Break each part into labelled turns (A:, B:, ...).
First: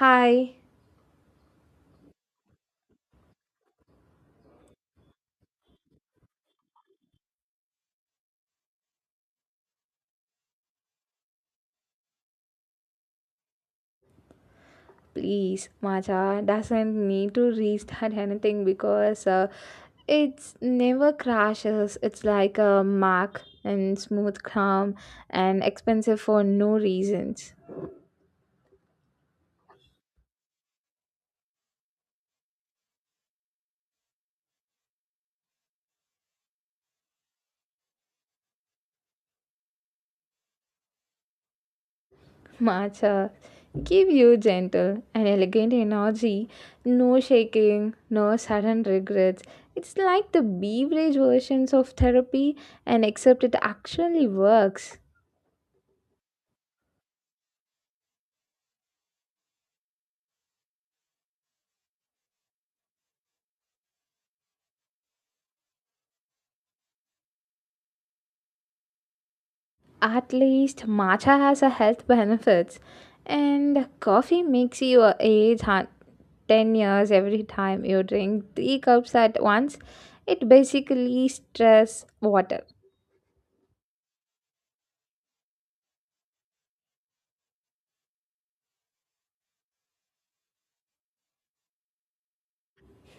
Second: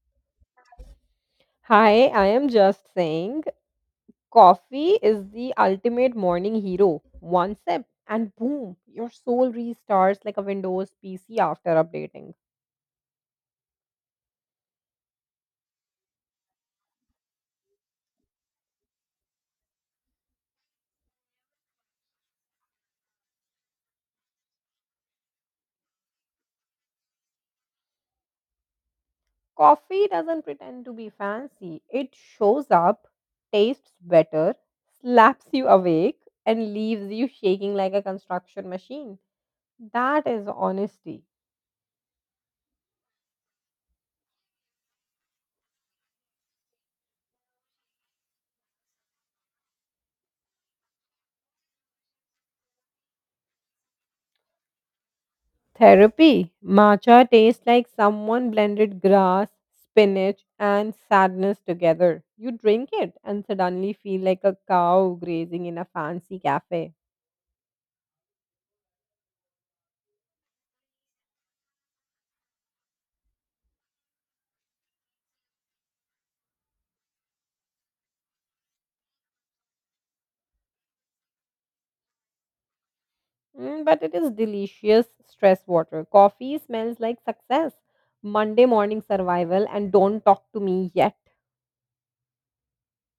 A: Hi,
B: Hi, I am just saying coffee is the ultimate morning hero. One sip and boom, your soul restarts like a Windows PC after updating.
A: please, Macha doesn't need to restart anything because it's never crashes. It's like a Mac and smooth calm and expensive for no reasons.
B: Coffee doesn't pretend to be fancy, it shows up, tastes better, slaps you awake, and leaves you shaking like a construction machine. That is honesty.
A: Matcha, give you gentle and elegant energy, no shaking, no sudden regrets. It's like the beverage versions of therapy, and except it actually works.
B: Therapy. Matcha tastes like someone blended grass, spinach, and sadness together. You drink it and suddenly feel like a cow grazing in a fancy cafe.
A: At least matcha has a health benefits and coffee makes you 10 years every time you drink 3 cups at once. It basically stress water.
B: But it is delicious stress water. Coffee smells like success, Monday morning survival, and don't talk to me yet.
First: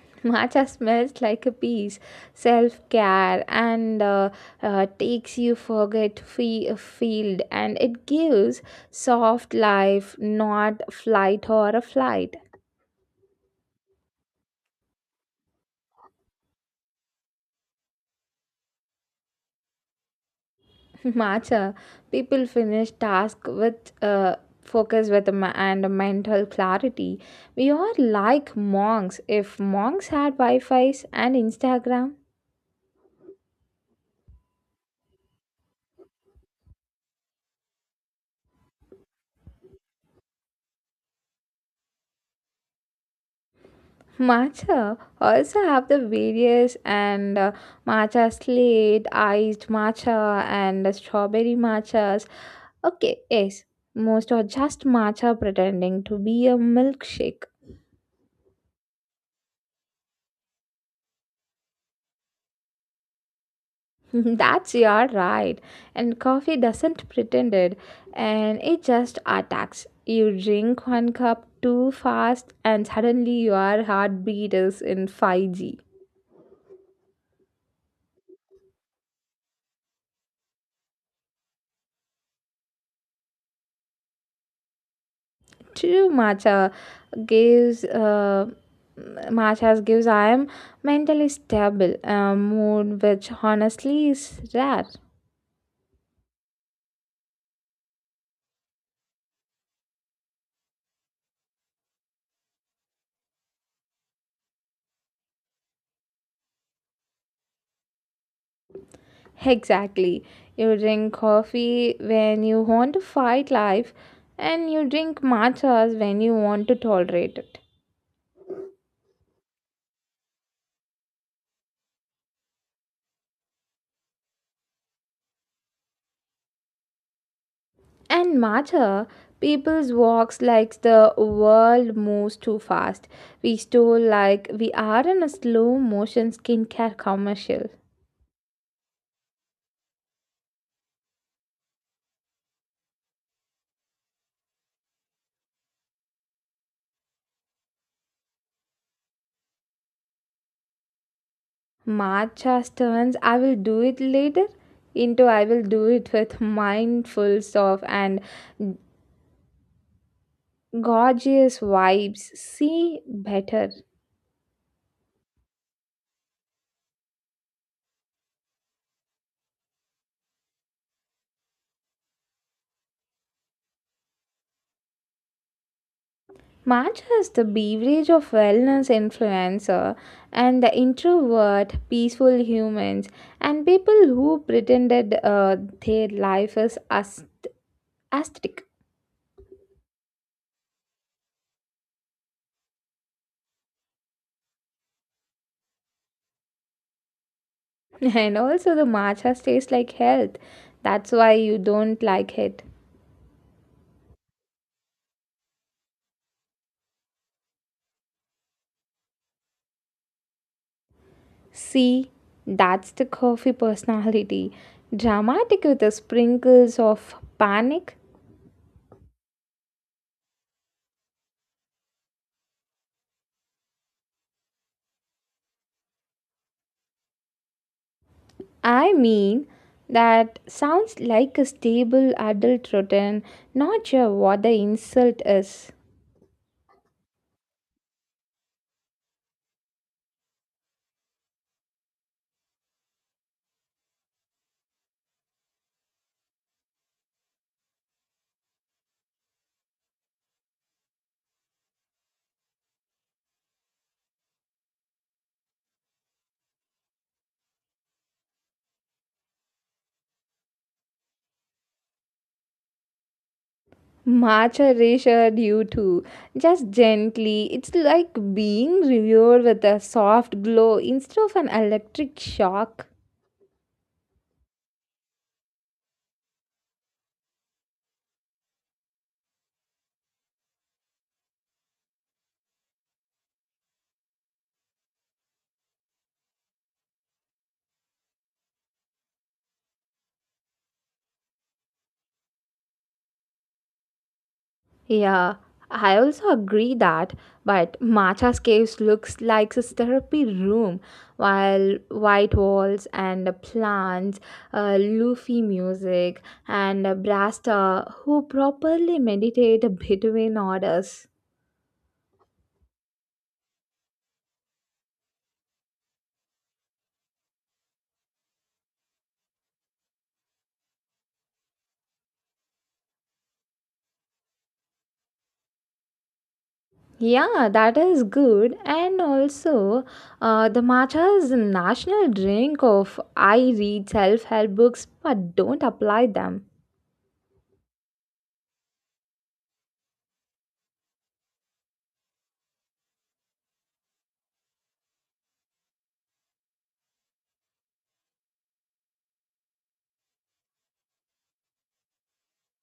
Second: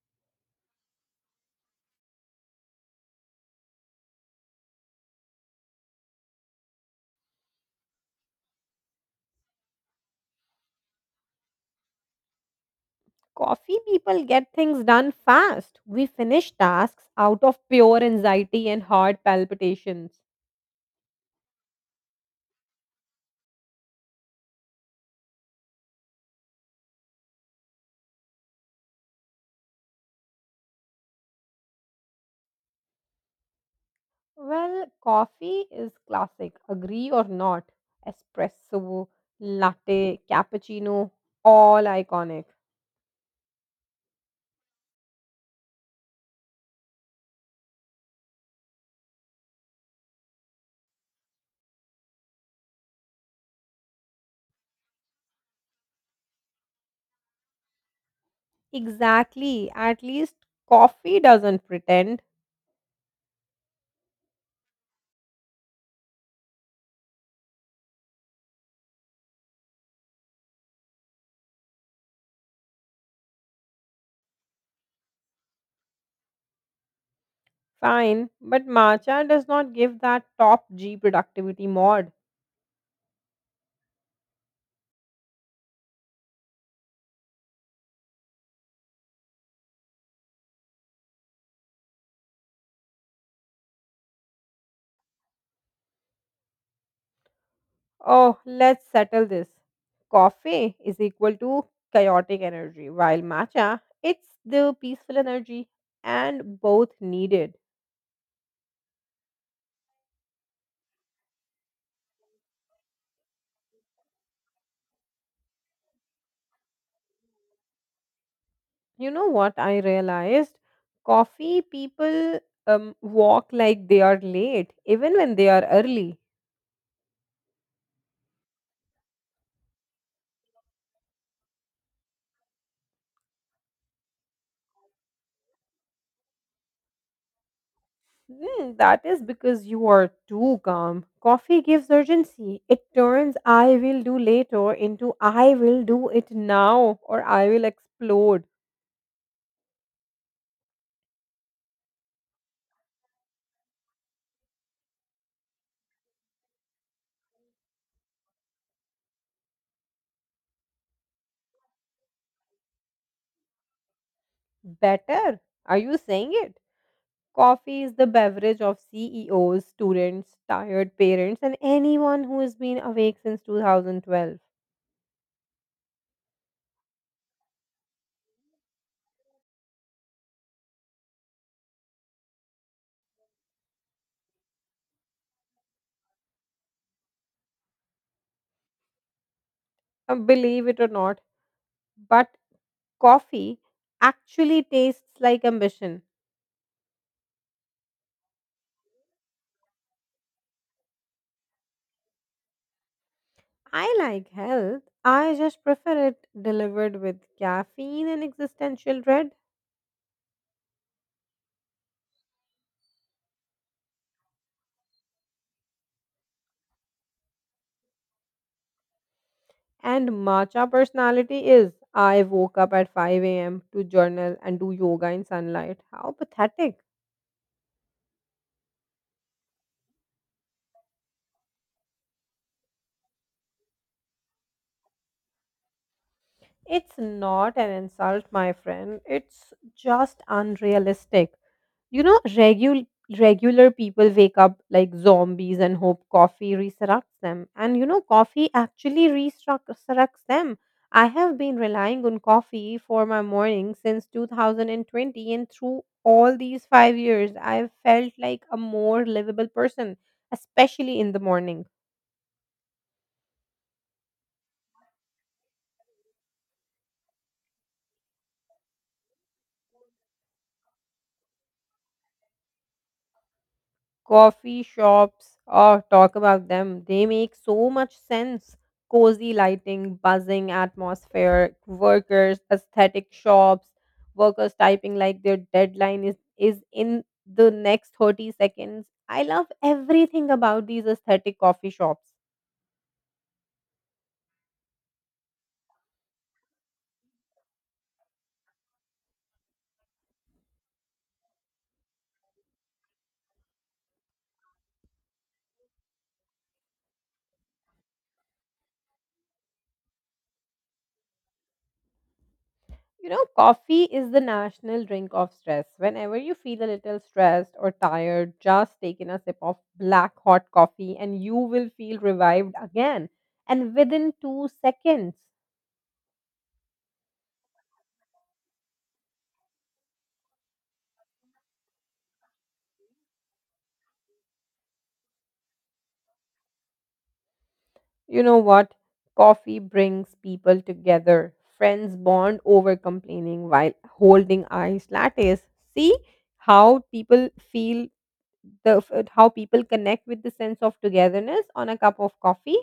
A: Matcha smells like a peace, self-care and takes you field and it gives soft life, not flight or a flight.
B: Coffee people get things done fast. We finish tasks out of pure anxiety and heart palpitations.
A: Matcha. People finish task with focus with a ma- and a mental clarity. We are like monks. If monks had Wi-Fi's and Instagram,
B: Well, coffee is classic, agree or not. Espresso, latte, cappuccino, all iconic.
A: matcha also have the various and matcha slate, iced matcha, and strawberry matchas. Okay, yes, most are just matcha pretending to be a milkshake.
B: Exactly. At least coffee doesn't pretend.
A: That's your right. And coffee doesn't pretend it, and it just attacks. You drink one cup too fast, and suddenly your heartbeat is in 5G.
B: Fine, but matcha does not give that top G productivity mod.
A: True matcha gives matchas gives I am mentally stable, a mood which honestly is rare.
B: Oh, let's settle this. Coffee is equal to chaotic energy, while matcha, it's the peaceful energy, and both needed.
A: Exactly. You drink coffee when you want to fight life, and you drink matchas when you want to tolerate it.
B: You know what I realized? Coffee people walk like they are late even when they are early.
A: And matter, people's walks like the world moves too fast. We stole like we are in a slow motion skincare commercial.
B: Hmm, that is because you are too calm. Coffee gives urgency. It turns "I will do later" into "I will do it now or I will explode."
A: Matcha turns I will do it later into I will do it with mindful of and gorgeous vibes. See better.
B: Better, are you saying it? Coffee is the beverage of CEOs, students, tired parents, and anyone who has been awake since 2012.
A: Matcha is the beverage of wellness influencer and the introvert, peaceful humans, and people who pretended their life is ascetic.
B: Believe it or not, but coffee actually tastes like ambition.
A: And also, the matcha tastes like health. That's why you don't like it.
B: I like health. I just prefer it delivered with caffeine and existential dread.
A: See, that's the coffee personality. Dramatic with the sprinkles of panic.
B: And matcha personality is I woke up at 5 a.m. to journal and do yoga in sunlight. How pathetic.
A: I mean, that sounds like a stable adult routine, not sure what the insult is.
B: It's not an insult, my friend. It's just unrealistic. You know, regular people wake up like zombies and hope coffee resurrects them. And you know, coffee actually resurrects them. I have been relying on coffee for my morning since 2020, and through all these 5 years, I've felt like a more livable person, especially in the morning.
A: Much reassured you too, just gently. It's like being reviewed with a soft glow instead of an electric shock.
B: Coffee shops. Oh, talk about them. They make so much sense. Cozy lighting, buzzing atmosphere, workers, aesthetic shops, workers typing like their deadline is in the next 30 seconds. I love everything about these aesthetic coffee shops.
A: Yeah, I also agree that, but Matcha's caves looks like a therapy room, while white walls and plants, loofy music, and a Brasta who properly meditate between orders.
B: You know, coffee is the national drink of stress. Whenever you feel a little stressed or tired, just take in a sip of black hot coffee and you will feel revived again. And within 2 seconds,
A: Yeah, that is good. And also, the matcha is a national drink of I read self-help books but don't apply them.
B: you know what? Coffee brings people together. Friends bond over complaining while holding iced lattes. See how people feel how people connect with the sense of togetherness on a cup of coffee.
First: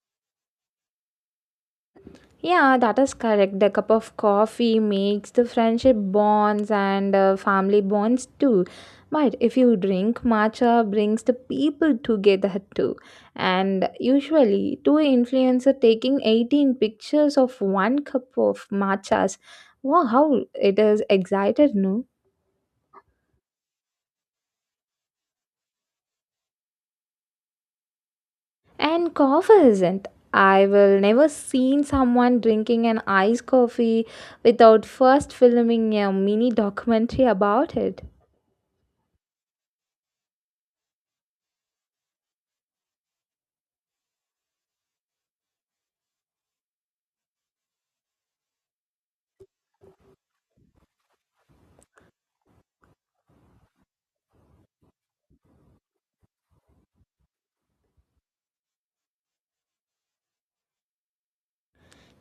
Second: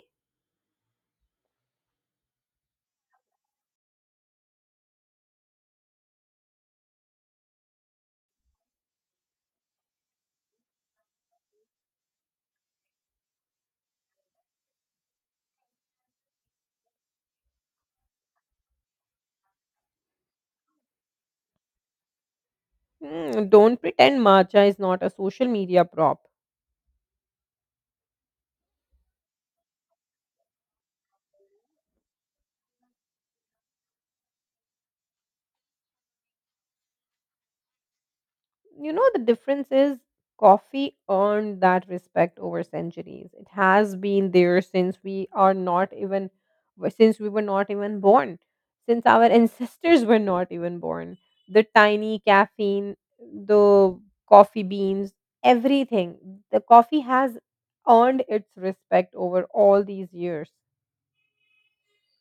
A: Yeah, that is correct. The cup of coffee makes the friendship bonds and family bonds too. But if you drink matcha, brings the people together too. And usually, two influencer taking 18 pictures of one cup of matchas. Wow, how it is excited, no?
B: Hmm, don't pretend matcha is not a social media prop.
A: And coffee isn't. I will never seen someone drinking an iced coffee without first filming a mini documentary about it.
B: You know, the difference is coffee earned that respect over centuries. It has been there since we are not even, since we were not even born, since our ancestors were not even born. The tiny caffeine, the coffee beans, everything. The coffee has earned its respect over all these years.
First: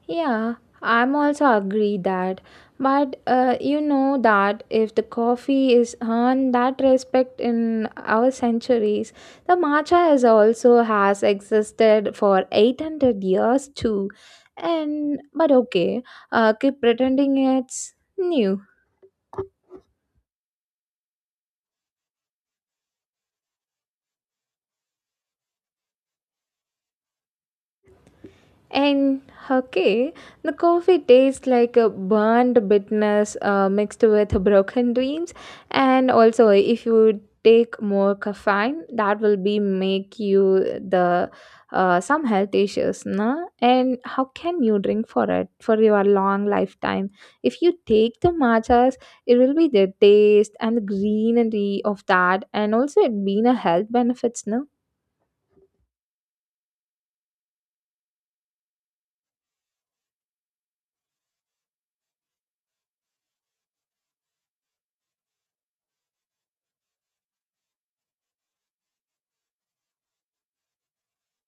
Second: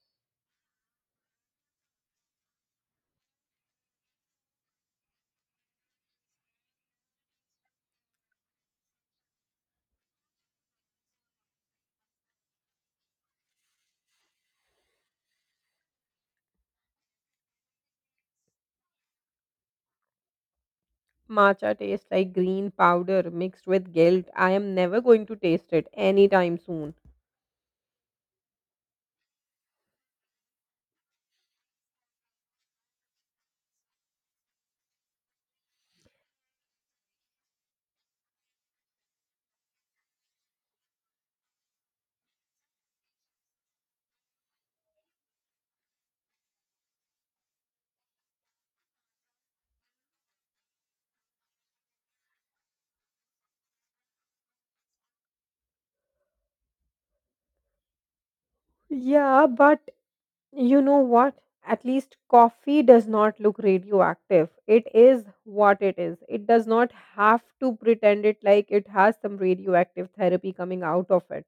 A: Yeah, I'm also agree that. But you know that if the coffee is earned that respect in our centuries, the matcha has also has existed for 800 years too. And but okay, keep pretending it's new.
B: Matcha tastes like green powder mixed with guilt. I am never going to taste it anytime soon.
A: And okay, the coffee tastes like a burned bitterness mixed with broken dreams. And also, if you take more caffeine, that will be make you the some health issues, na? And how can you drink for it for your long lifetime? If you take the matcha it will be the taste and the greenery of that and also it being a health benefits no.
B: Yeah, but you know what? At least coffee does not look radioactive. It is what it is. It does not have to pretend it like it has some radioactive therapy coming out of it.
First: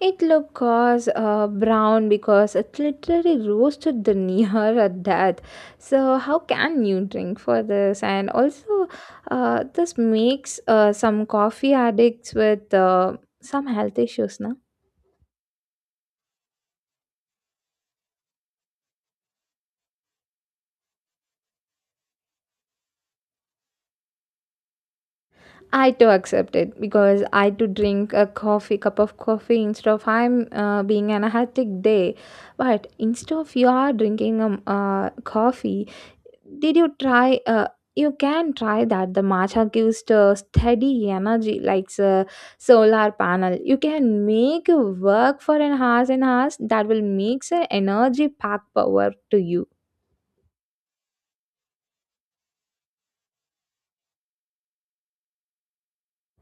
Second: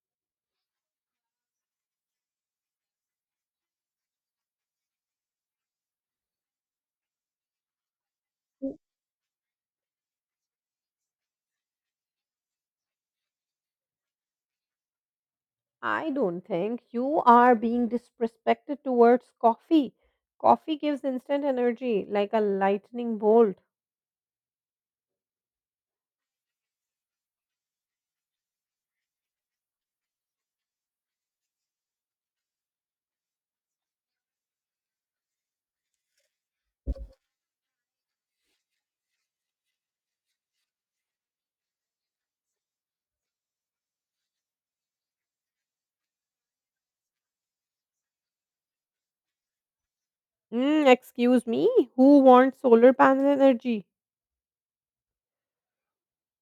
A: It look cause brown because it literally roasted the near at that. So how can you drink for this? And also, this makes some coffee addicts with some health issues, no?
B: I don't think you are being disrespected towards coffee. Coffee gives instant energy like a lightning bolt.
A: I too accept it because I too drink a coffee, cup of coffee instead of I'm being an hectic day. But instead of you are drinking a coffee, did you try? You can try that. The matcha gives the steady energy, like a solar panel. You can make work for an hours and hours that will make an energy pack power to you.
B: Excuse me, who wants solar panel energy?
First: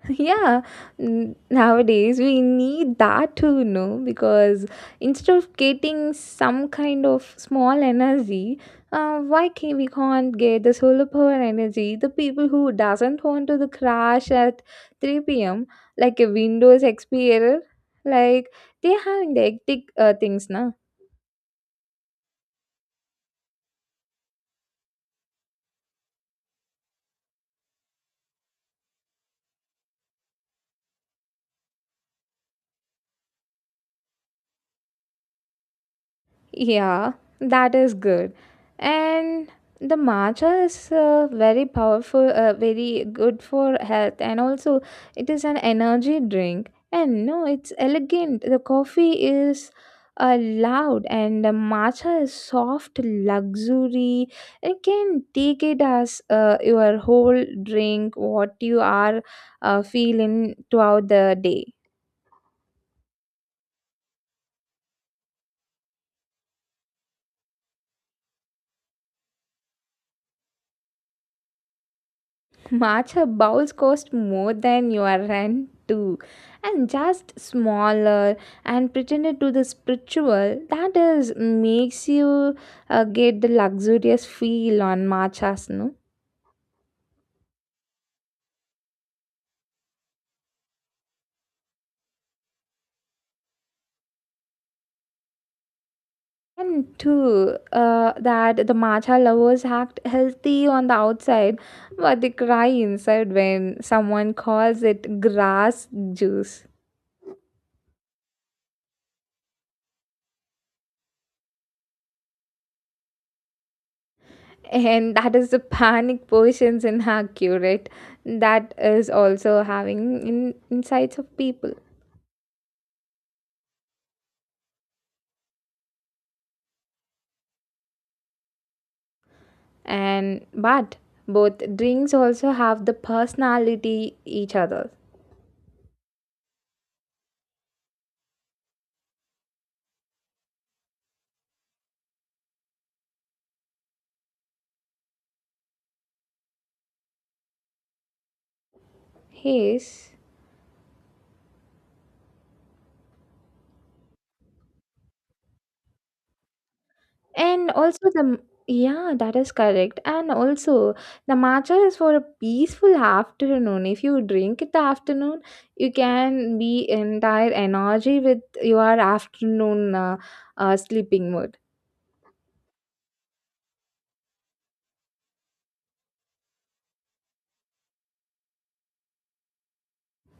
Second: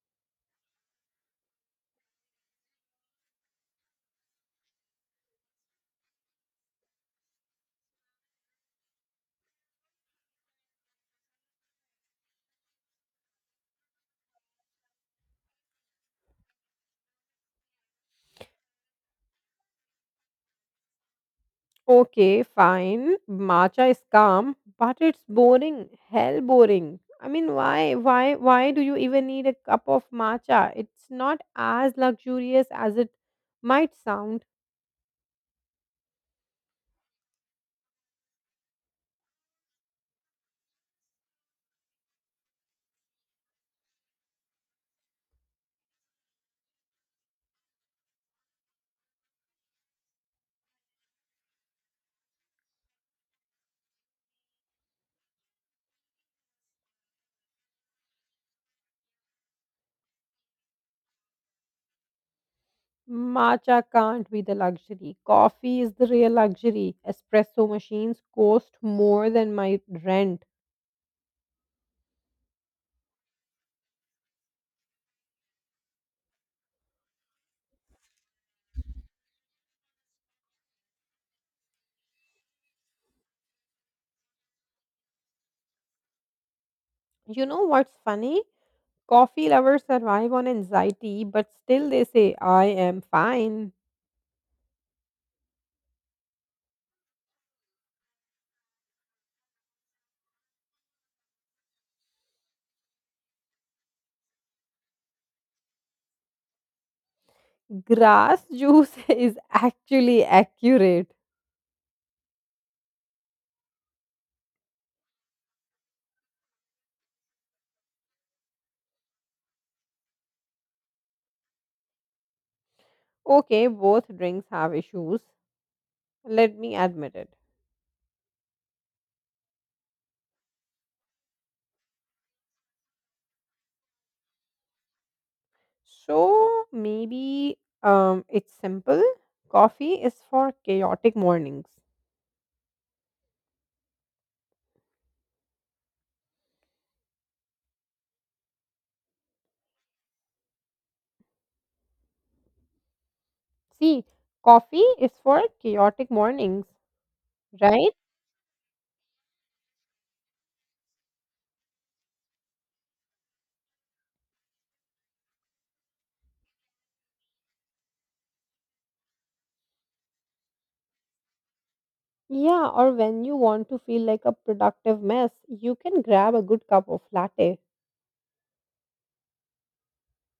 A: Yeah, nowadays we need that too, you know, because instead of getting some kind of small energy, why can't we can't get the solar power energy? The people who doesn't want to the crash at 3 p.m. like a Windows XP error, like they have hectic things, na.
B: Okay, fine. Matcha is calm, but it's boring. Hell boring. I mean, why do you even need a cup of matcha? It's not as luxurious as it might sound.
A: Yeah, that is good. And the matcha is very powerful, very good for health, and also it is an energy drink. And no, it's elegant. The coffee is loud, and the matcha is soft, luxury. You can take it as your whole drink, what you are feeling throughout the day.
B: Matcha can't be the luxury. Coffee is the real luxury. Espresso machines cost more than my rent.
A: Matcha bowls cost more than your rent too, and just smaller and pretended to the spiritual. That is makes you get the luxurious feel on matchas, no.
B: You know what's funny? Coffee lovers survive on anxiety, but still they say, I am fine.
A: And two, that the matcha lovers act healthy on the outside, but they cry inside when someone calls it grass juice.
B: Grass juice is actually accurate.
A: And that is the panic positions in her curate that is also having insights of people.
B: Okay, both drinks have issues. Let me admit it.
A: And but both drinks also have the personality each other.
B: So maybe it's simple. Coffee is for chaotic mornings.
A: Yes,
B: See, coffee is for chaotic mornings,
A: and
B: right?
A: also the, yeah, that is correct, and also the matcha is for a peaceful afternoon. If you drink it the afternoon you can be entire energy with your afternoon sleeping mood.
B: Yeah, or when you want to feel like a productive mess, you can grab a good cup of latte.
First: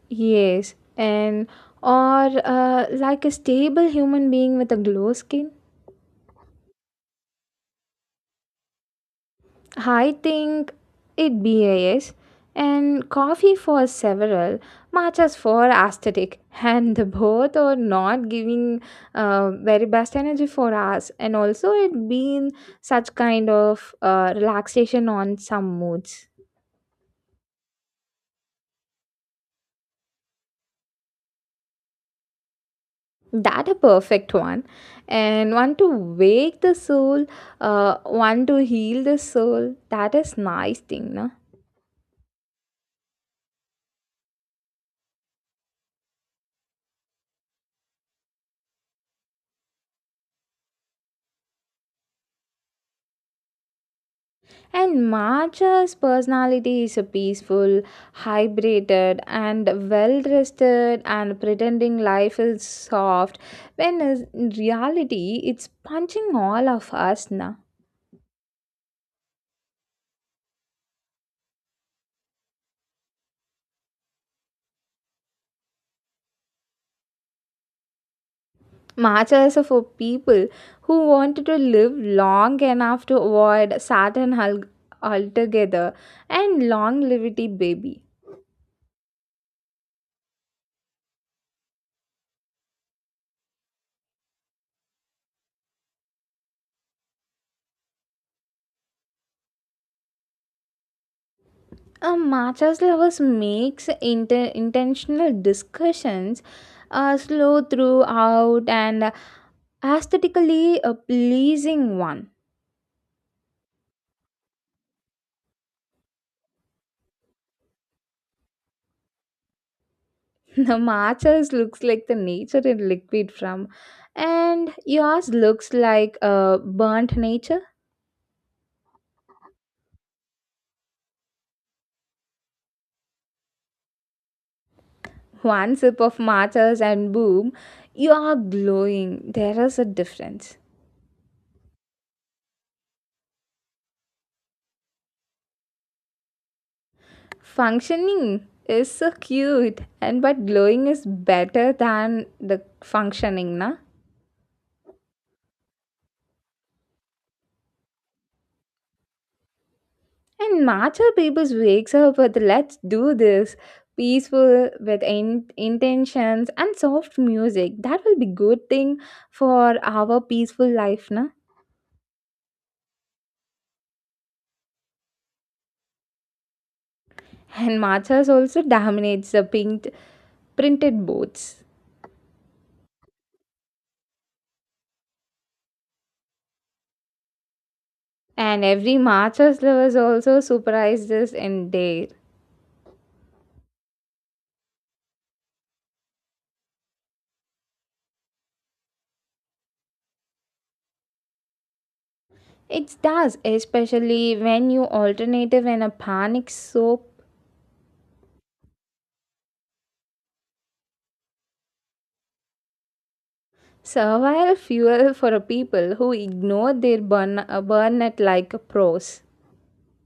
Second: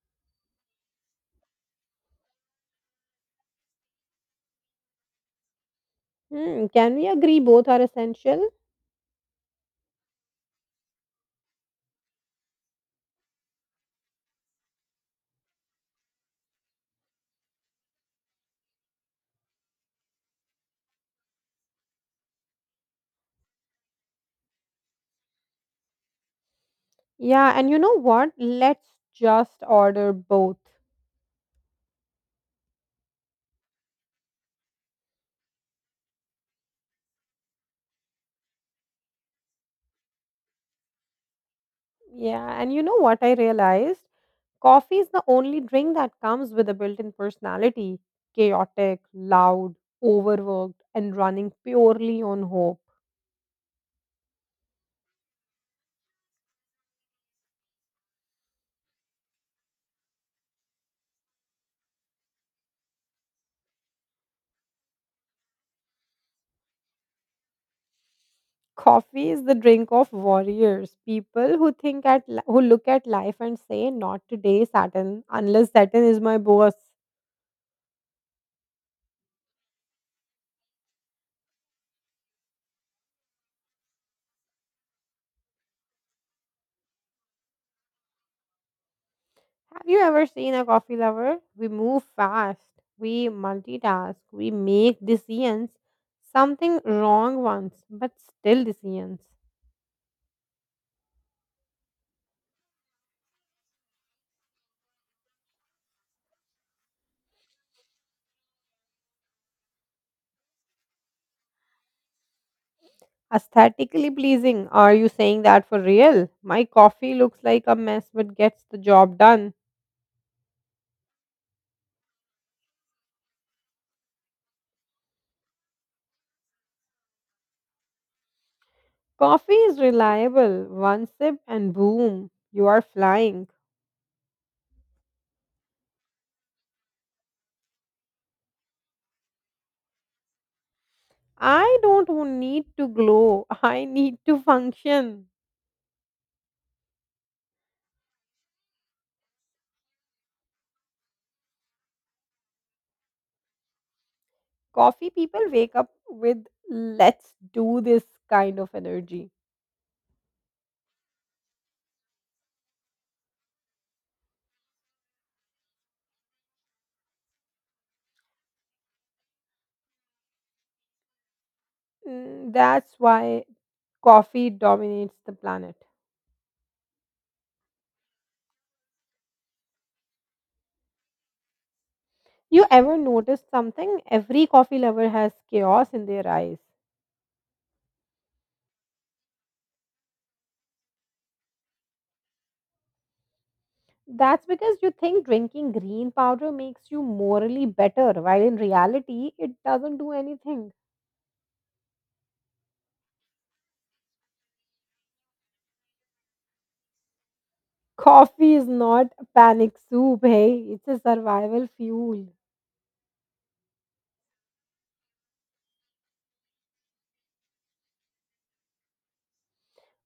A: Yes, and or like a stable human being with a glow skin.
B: Hmm, can we agree both are essential?
A: I think it BAS and coffee for several, matchas for aesthetic, and the both are not giving very best energy for us. And also, it being such kind of relaxation on some moods.
B: Yeah, and you know what? Let's just order both.
A: That a perfect one and one to wake the soul, one to heal the soul. That is nice thing, no?
B: Yeah, and you know what I realized? Coffee is the only drink that comes with a built-in personality, chaotic, loud, overworked, and running purely on hope.
A: And marcha's personality is a peaceful hydrated and well rested and pretending life is soft when in reality it's punching all of us, na.
B: Coffee is the drink of warriors, people who think who look at life and say, "Not today, Saturn, unless Saturn is my boss."
A: Matchas are for people who wanted to live long enough to avoid Saturn altogether and longevity baby.
B: Have you ever seen a coffee lover? We move fast, we multitask, we make decisions. Something wrong once, but still decisions.
A: Matchas lovers makes intentional discussions slow throughout and aesthetically a pleasing one.
B: Aesthetically pleasing. Are you saying that for real? My coffee looks like a mess but gets the job done.
A: The matchas looks like the nature in liquid from and yours looks like a burnt nature.
B: Coffee is reliable. One sip and boom, you are flying.
A: One sip of matchas and boom, you are glowing. There is a difference.
B: I don't need to glow. I need to function.
A: Functioning is so cute, and but glowing is better than the functioning, na?
B: Coffee people wake up with "let's do this" kind of energy.
A: And matcha peoples wakes up with let's do this peaceful with intentions and soft music. That will be good thing for our peaceful life, na?
B: That's why coffee dominates the planet.
A: And matchas also dominates the pink printed boards.
B: You ever noticed something? Every coffee lover has chaos in their eyes.
A: And every Masters lovers also surprised this in there.
B: That's because you think drinking green powder makes you morally better, while in reality, it doesn't do anything.
A: It does, especially when you alternative and a panic soap.
B: Coffee is not a panic soup, hey, it's a survival fuel.
A: Survival fuel for a people who ignore their burnout like pros.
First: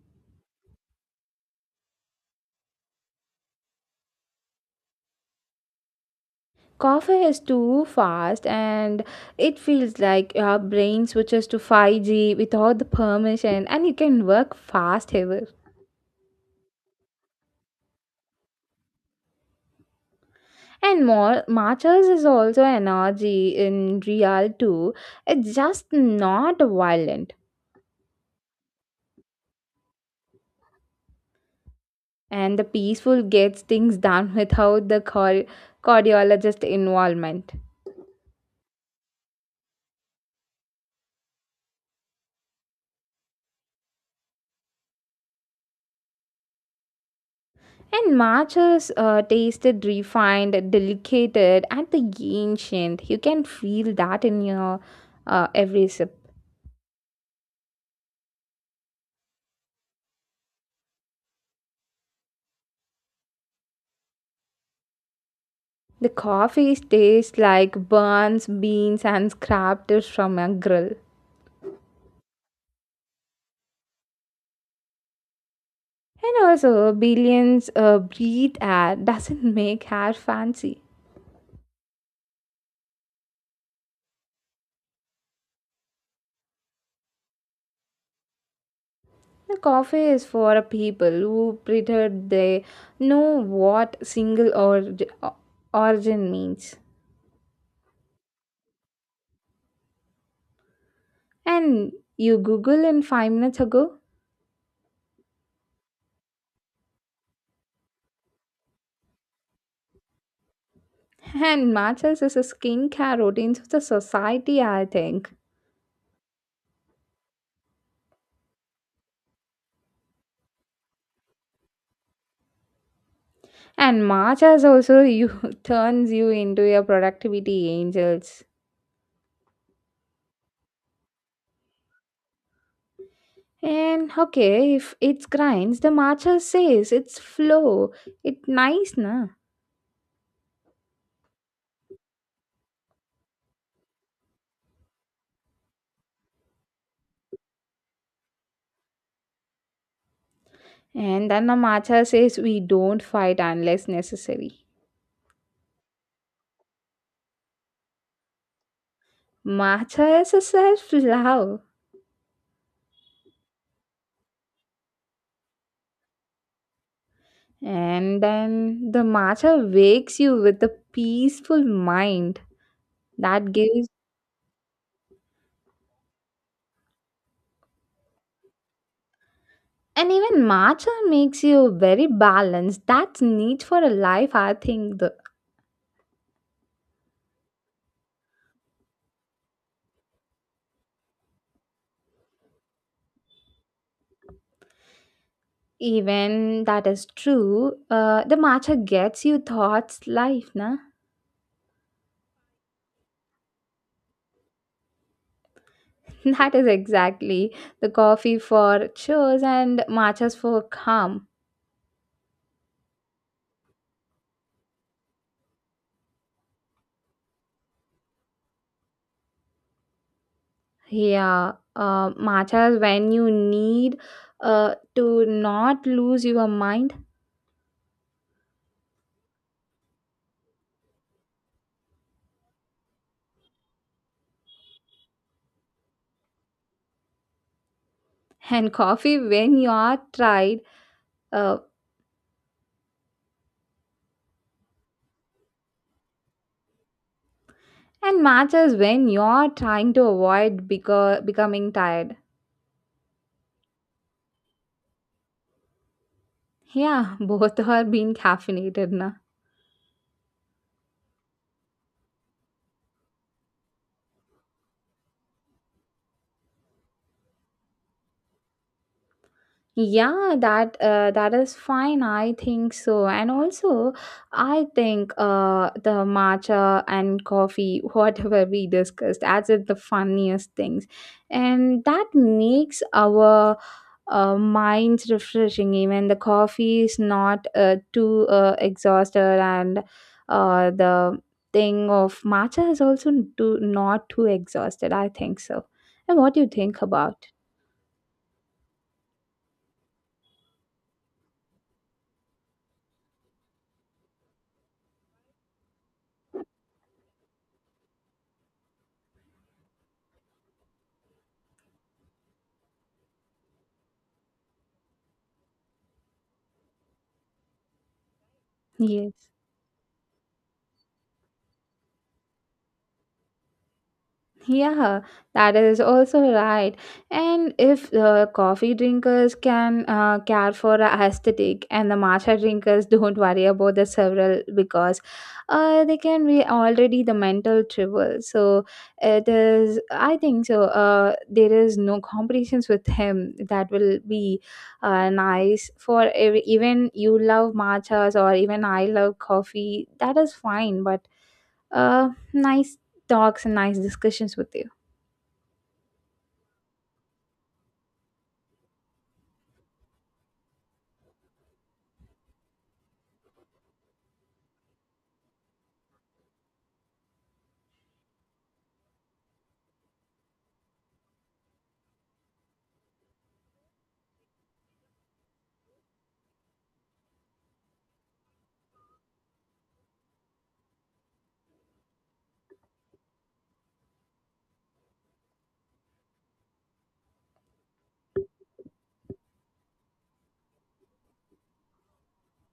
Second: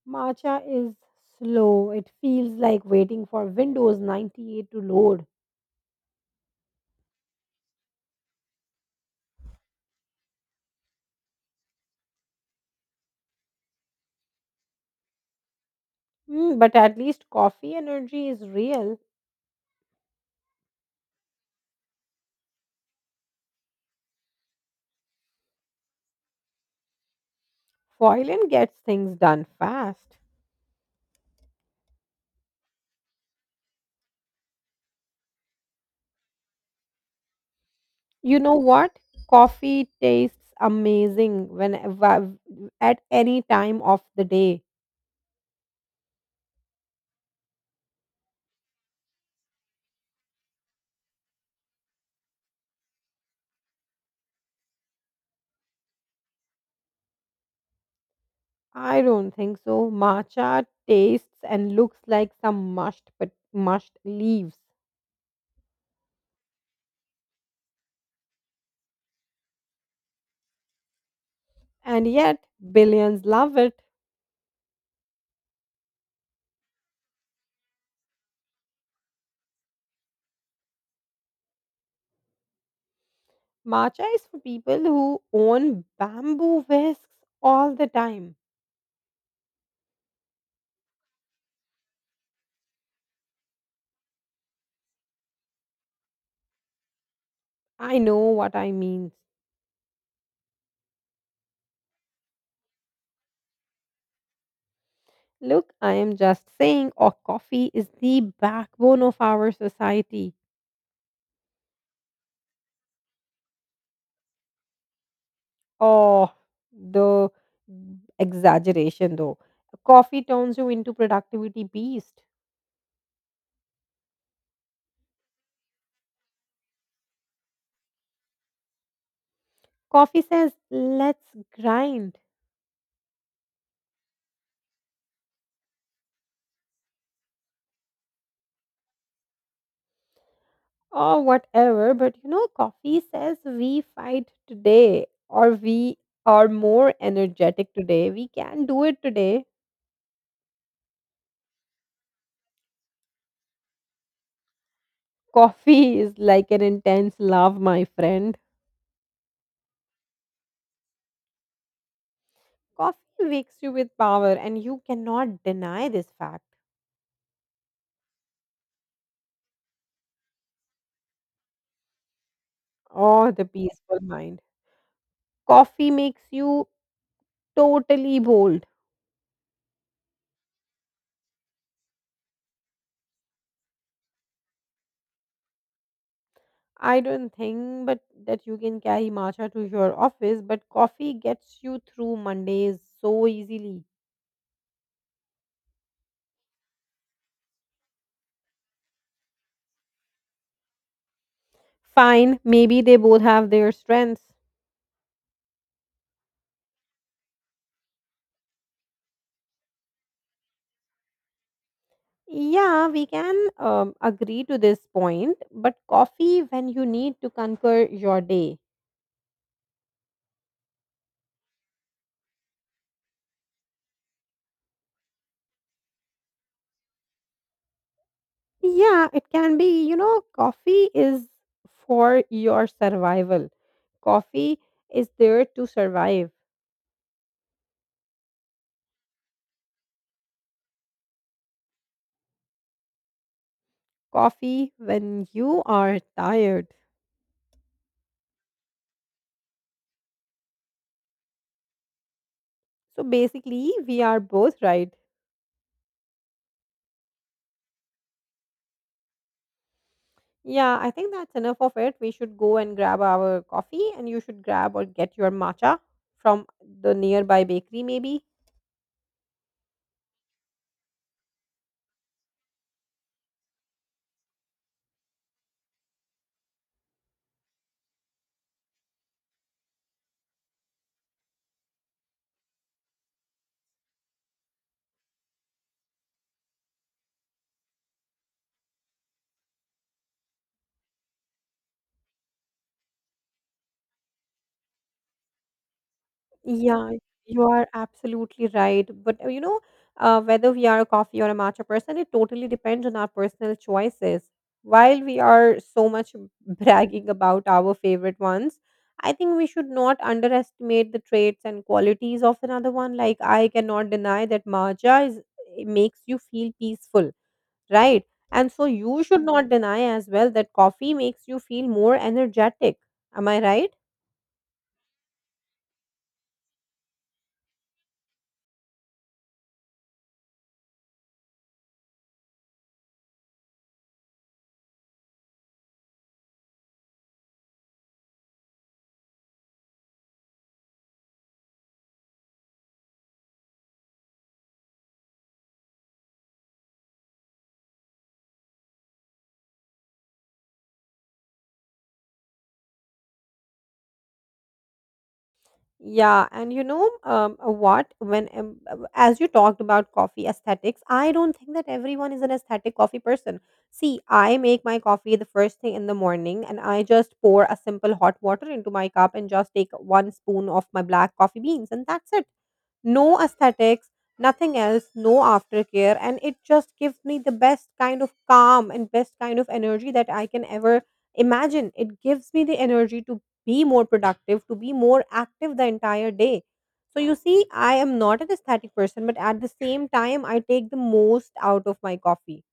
B: Matcha is slow, it feels like waiting for Windows 98 to load.
A: Coffee is too fast and it feels like your brain switches to 5G without the permission and you can work fast ever.
B: But at least coffee energy is real.
A: And more matches is also energy in real too. It's just not violent.
B: Foilin gets things done fast.
A: And the peaceful gets things done without the cardiologist involvement.
B: You know what? Coffee tastes amazing when at any time of the day.
A: And matches tasted refined, delicate, and the ancient. You can feel that in your every sip.
B: I don't think so. Matcha tastes and looks like some mushed but mushed leaves.
A: The coffee tastes like burns, beans, and scraps from a grill.
B: And yet billions love it.
A: And also, billions breathe air doesn't make hair fancy.
B: Matcha is for people who own bamboo whisks all the time.
A: The coffee is for people who prefer they know what origin means.
B: I know what I mean.
A: And you Google in 5 minutes ago.
B: Look, I am just saying or coffee is the backbone of our society.
A: And matcha is a skincare routine of the society, I think.
B: Oh, the exaggeration though. Coffee turns you into productivity beast.
A: And matcha also you turns you into your productivity angels.
B: Coffee says, let's grind.
A: And okay, if it grinds, the matcha says it's flow. It nice, na?
B: Or whatever, but you know coffee says we fight today, or we are more energetic today, we can do it today.
A: And then the matcha says we don't fight unless necessary.
B: Coffee is like an intense love, my friend.
A: Matcha is a self love,
B: Coffee wakes you with power, and you cannot deny this fact.
A: and then the matcha wakes you with a peaceful mind
B: Oh, the
A: that gives,
B: peaceful mind. Coffee makes you totally bold.
A: and even matcha makes you very balanced. That's neat for a life, I think. The,
B: I don't think but that you can carry matcha to your office, but coffee gets you through Mondays so easily.
A: even that is true, the matcha gets you thoughts life, na?
B: Fine, maybe they both have their strengths.
A: That is exactly the coffee for chores and matchas for calm.
B: Yeah, we can agree to this point, but coffee when you need to conquer your day.
A: Yeah, matchas when you need to not lose your mind,
B: Yeah, it can be, you know, coffee is for your survival. Coffee is there to survive.
A: and coffee when you are tired, uh,
B: Coffee when you are tired.
A: and matchas when you are trying to avoid becoming tired.
B: So basically, we are both right.
A: Yeah, both are being caffeinated, na.
B: Yeah, I think that's enough of it. We should go and grab our coffee, and you should grab or get your matcha from the nearby bakery, maybe.
A: Yeah, that is fine. I think so. And also, I think the matcha and coffee, whatever we discussed, as it the funniest things, and that makes our minds refreshing. Even the coffee is not too exhausted, and the thing of matcha is also too, not too exhausted. I think so. And what do you think
B: Yeah,
A: about?
B: you are absolutely right. But you know, whether we are a coffee or a matcha person, it totally depends on our personal choices. While we are so much bragging about our favorite ones, I think we should not underestimate the traits and qualities of another one. Like, I cannot deny that matcha is, it makes you feel peaceful, right? And so you should
A: Yes.
B: not deny as well that coffee makes you feel more energetic. Am I right?
A: Yeah, that is also right. And if coffee drinkers can care for a aesthetic and the matcha drinkers don't worry about the several because they can be already the mental trivial. So it is, I think so. There is no competitions with him that will be nice for every, even you love matchas or even I love coffee. That is fine, but nice talks and nice discussions with you.
B: Yeah, and you know what? When As you talked about coffee aesthetics, I don't think that everyone is an aesthetic coffee person. See, I make my coffee the first thing in the morning, and I just pour a simple hot water into my cup and just take one spoon of my black coffee beans, and that's it. No aesthetics, nothing else, no aftercare. And it just gives me the best kind of calm and best kind of energy that I can ever imagine. It gives me the energy to be more productive, to be more active the entire day. So you see, I am not an aesthetic person, but at the same time, I take the most out of my coffee.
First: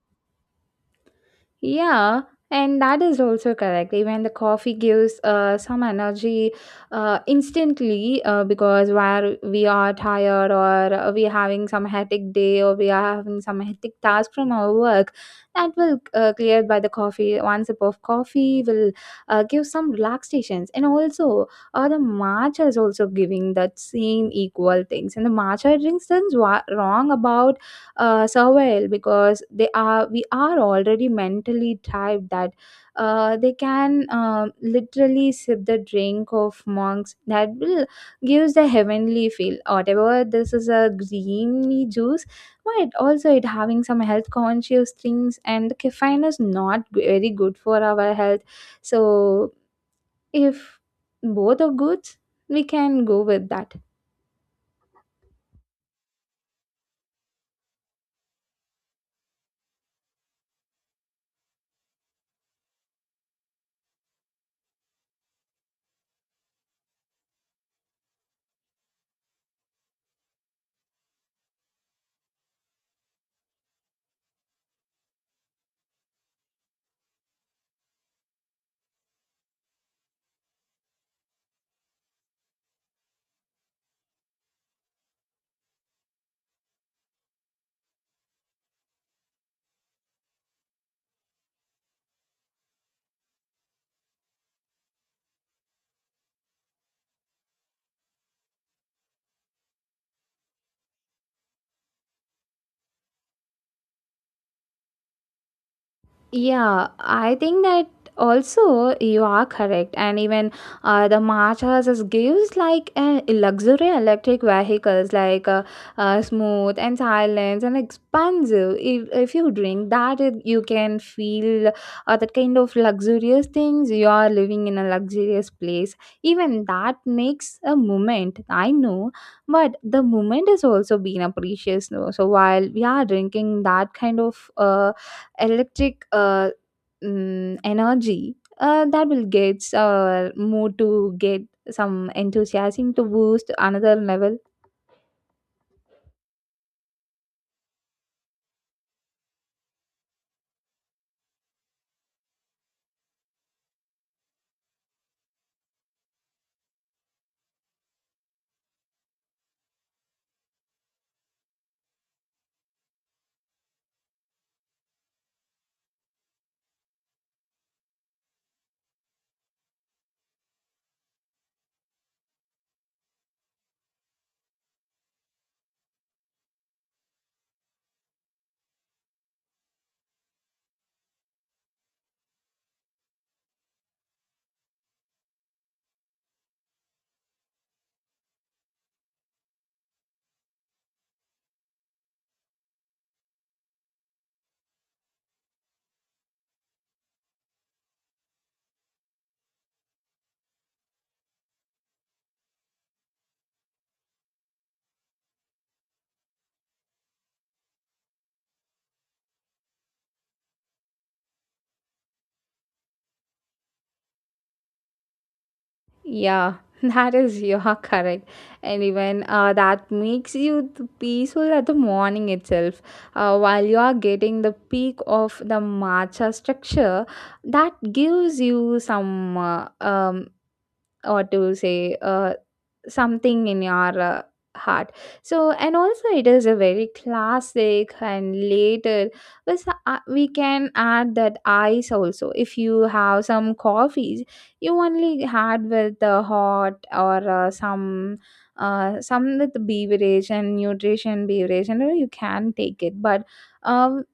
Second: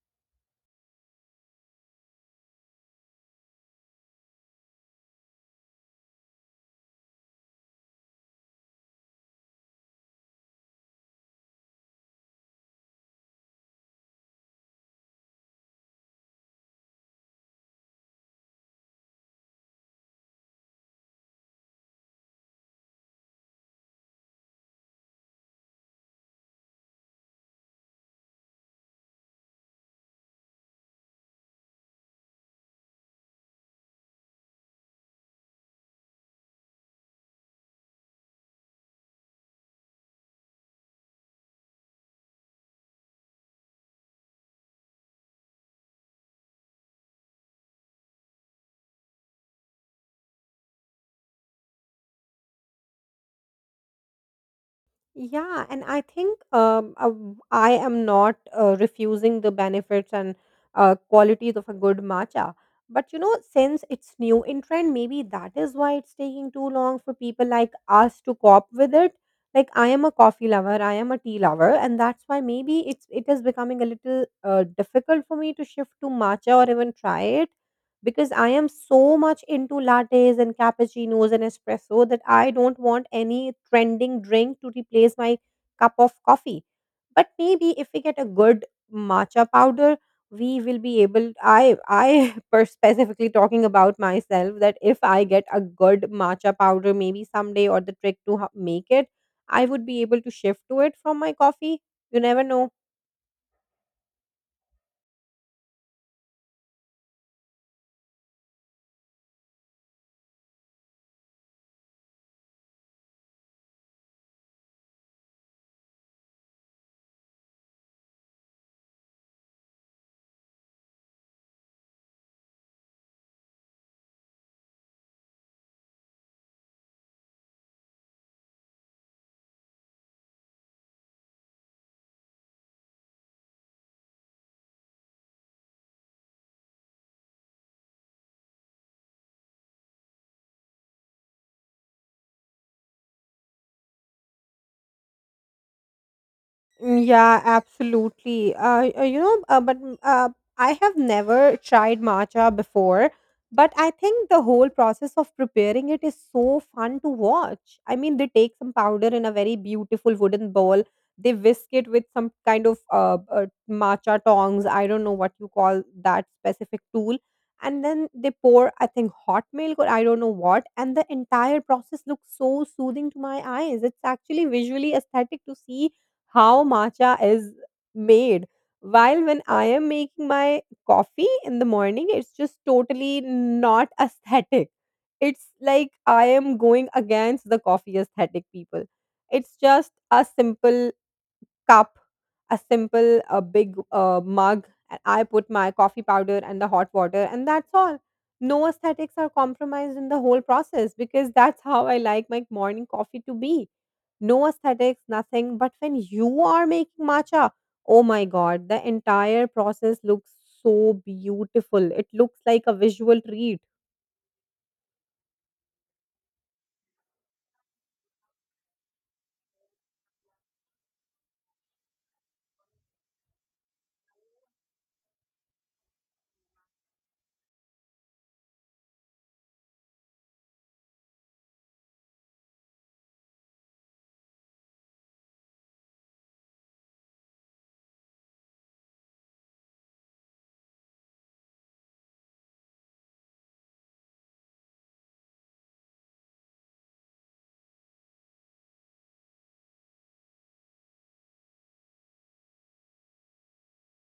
A: Yeah, and that is also correct. Even the coffee gives some energy instantly because where we are tired or we are having some hectic day or we are having some hectic task from our work, that will cleared by the coffee. One sip of coffee will give some relaxations. And also, the matcha is also giving that same equal things. And the matcha drinks, things wrong about surveil because they are we are already mentally typed that they can literally sip the drink of monks that will gives the heavenly feel whatever this is a greeny juice, but also it having some health conscious things, and caffeine is not very good for our health. So if both are good, we can go with that.
B: Yeah, and I think I am not refusing the benefits and qualities of a good matcha. But you know, since it's new in trend, maybe that is why it's taking too long for people like us to cope with it. Like I am a coffee lover, I am a tea lover, and that's why maybe it is becoming a little difficult for me to shift to matcha or even try it because I am so much into lattes and cappuccinos and espresso that I don't want any trending drink to replace my cup of coffee. But maybe if we get a good matcha powder, we will be able I specifically talking about myself that if I get a good matcha powder maybe someday or the trick to make it, I would be able to shift to it from my coffee. You never know.
A: Yeah, I think that also you are correct. And even the Maharajas is gives like a luxury electric vehicles like smooth and silent and expansive. If you drink that, it, you can feel that kind of luxurious things. You are living in a luxurious place. Even that makes a moment. I know, but the moment is also being a precious. No? So while we are drinking that kind of electric energy that will get our mood to get some enthusiasm to boost another level.
B: Mm, yeah, absolutely. You know, but I have never tried matcha before, but I think the whole process of preparing it is so fun to watch. I mean, they take some powder in a very beautiful wooden bowl. They whisk it with some kind of matcha tongs. I don't know what you call that specific tool. And then they pour, I think, hot milk or I don't know what. And the entire process looks so soothing to my eyes. It's actually visually aesthetic to see how matcha is made. While when I am making my coffee in the morning, it's just totally not aesthetic. It's like I am going against the coffee aesthetic people. It's just a simple cup, a big mug, and I put my coffee powder and the hot water, and that's all. No aesthetics are compromised in the whole process because that's how I like my morning coffee to be. No aesthetics, nothing. But when you are making matcha, oh my god, the entire process looks so beautiful. It looks like a visual treat.
A: Yeah, that is you are correct. And even that makes you peaceful at the morning itself while you are getting the peak of the matcha structure that gives you some or to say something in your heart. So and also it is a very classic and later was we can add that ice also. If you have some coffees you only had with the hot or some with beverage and nutrition beverage and you can take it, but um,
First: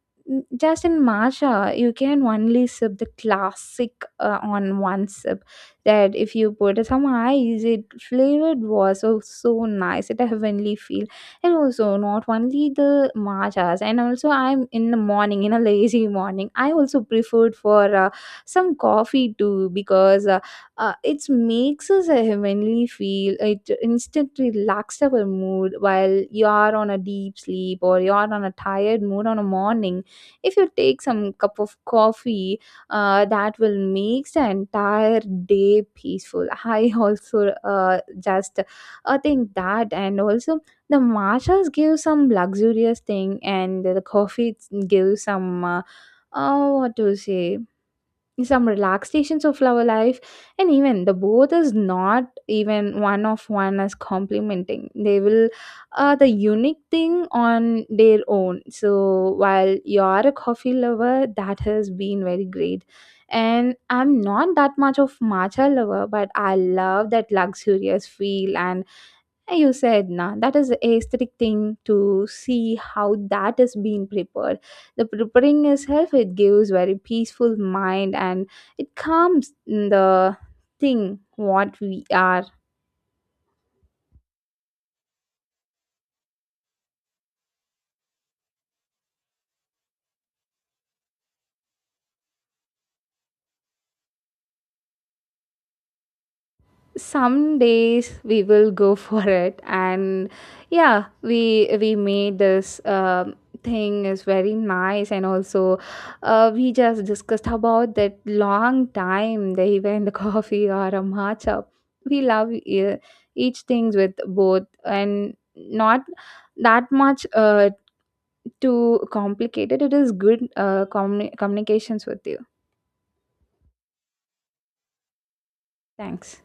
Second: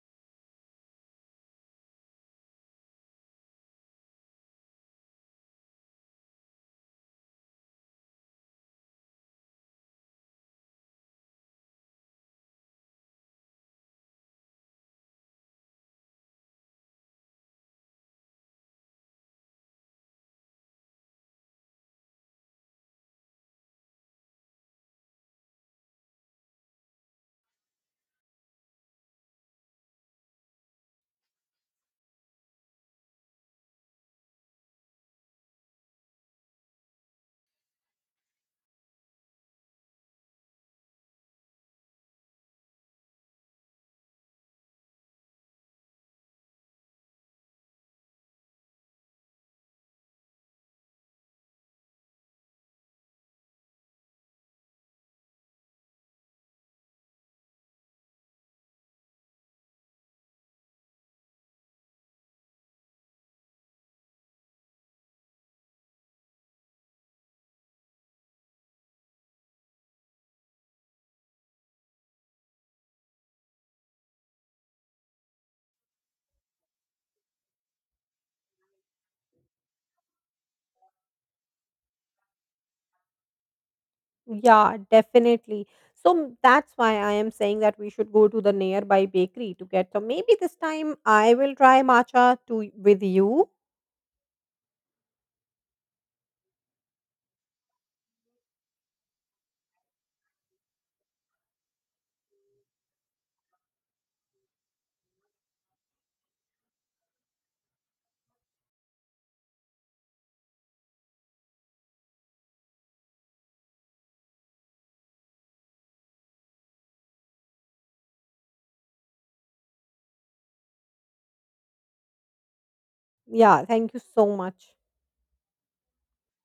A: just in matcha you can only sip the classic on one sip. That if you put some ice it flavored was so, so nice, it a heavenly feel. And also not only the matchas, and also I'm in the morning, in a lazy morning I also preferred for some coffee too, because it makes us a heavenly feel. It instantly relaxes our mood while you are on a deep sleep or you are on a tired mood on a morning. If you take some cup of coffee, that will make the entire day peaceful. I also just think that. And also the matchas give some luxurious thing, and the coffee gives some what to say, some relaxations of our life. And even the both is not even one of one as complementing, they will the unique thing on their own. So while you're a coffee lover, that has been very great. And I'm not that much of matcha lover, but I love that luxurious feel. And you said nah, that is a aesthetic thing to see how that is being prepared. The preparing itself, it gives very peaceful mind and it calms the thing what we are.
B: Yeah, definitely. So that's why I am saying that we should go to the nearby bakery to get some. Maybe this time I will try matcha to with you.
A: Some days we will go for it. And yeah, we made this thing is very nice. And also we just discussed about that long time, the even the coffee or a matcha, we love each things with both and not that much too complicated. It is good communications with you.
B: Yeah, thank you so much.
A: Thanks.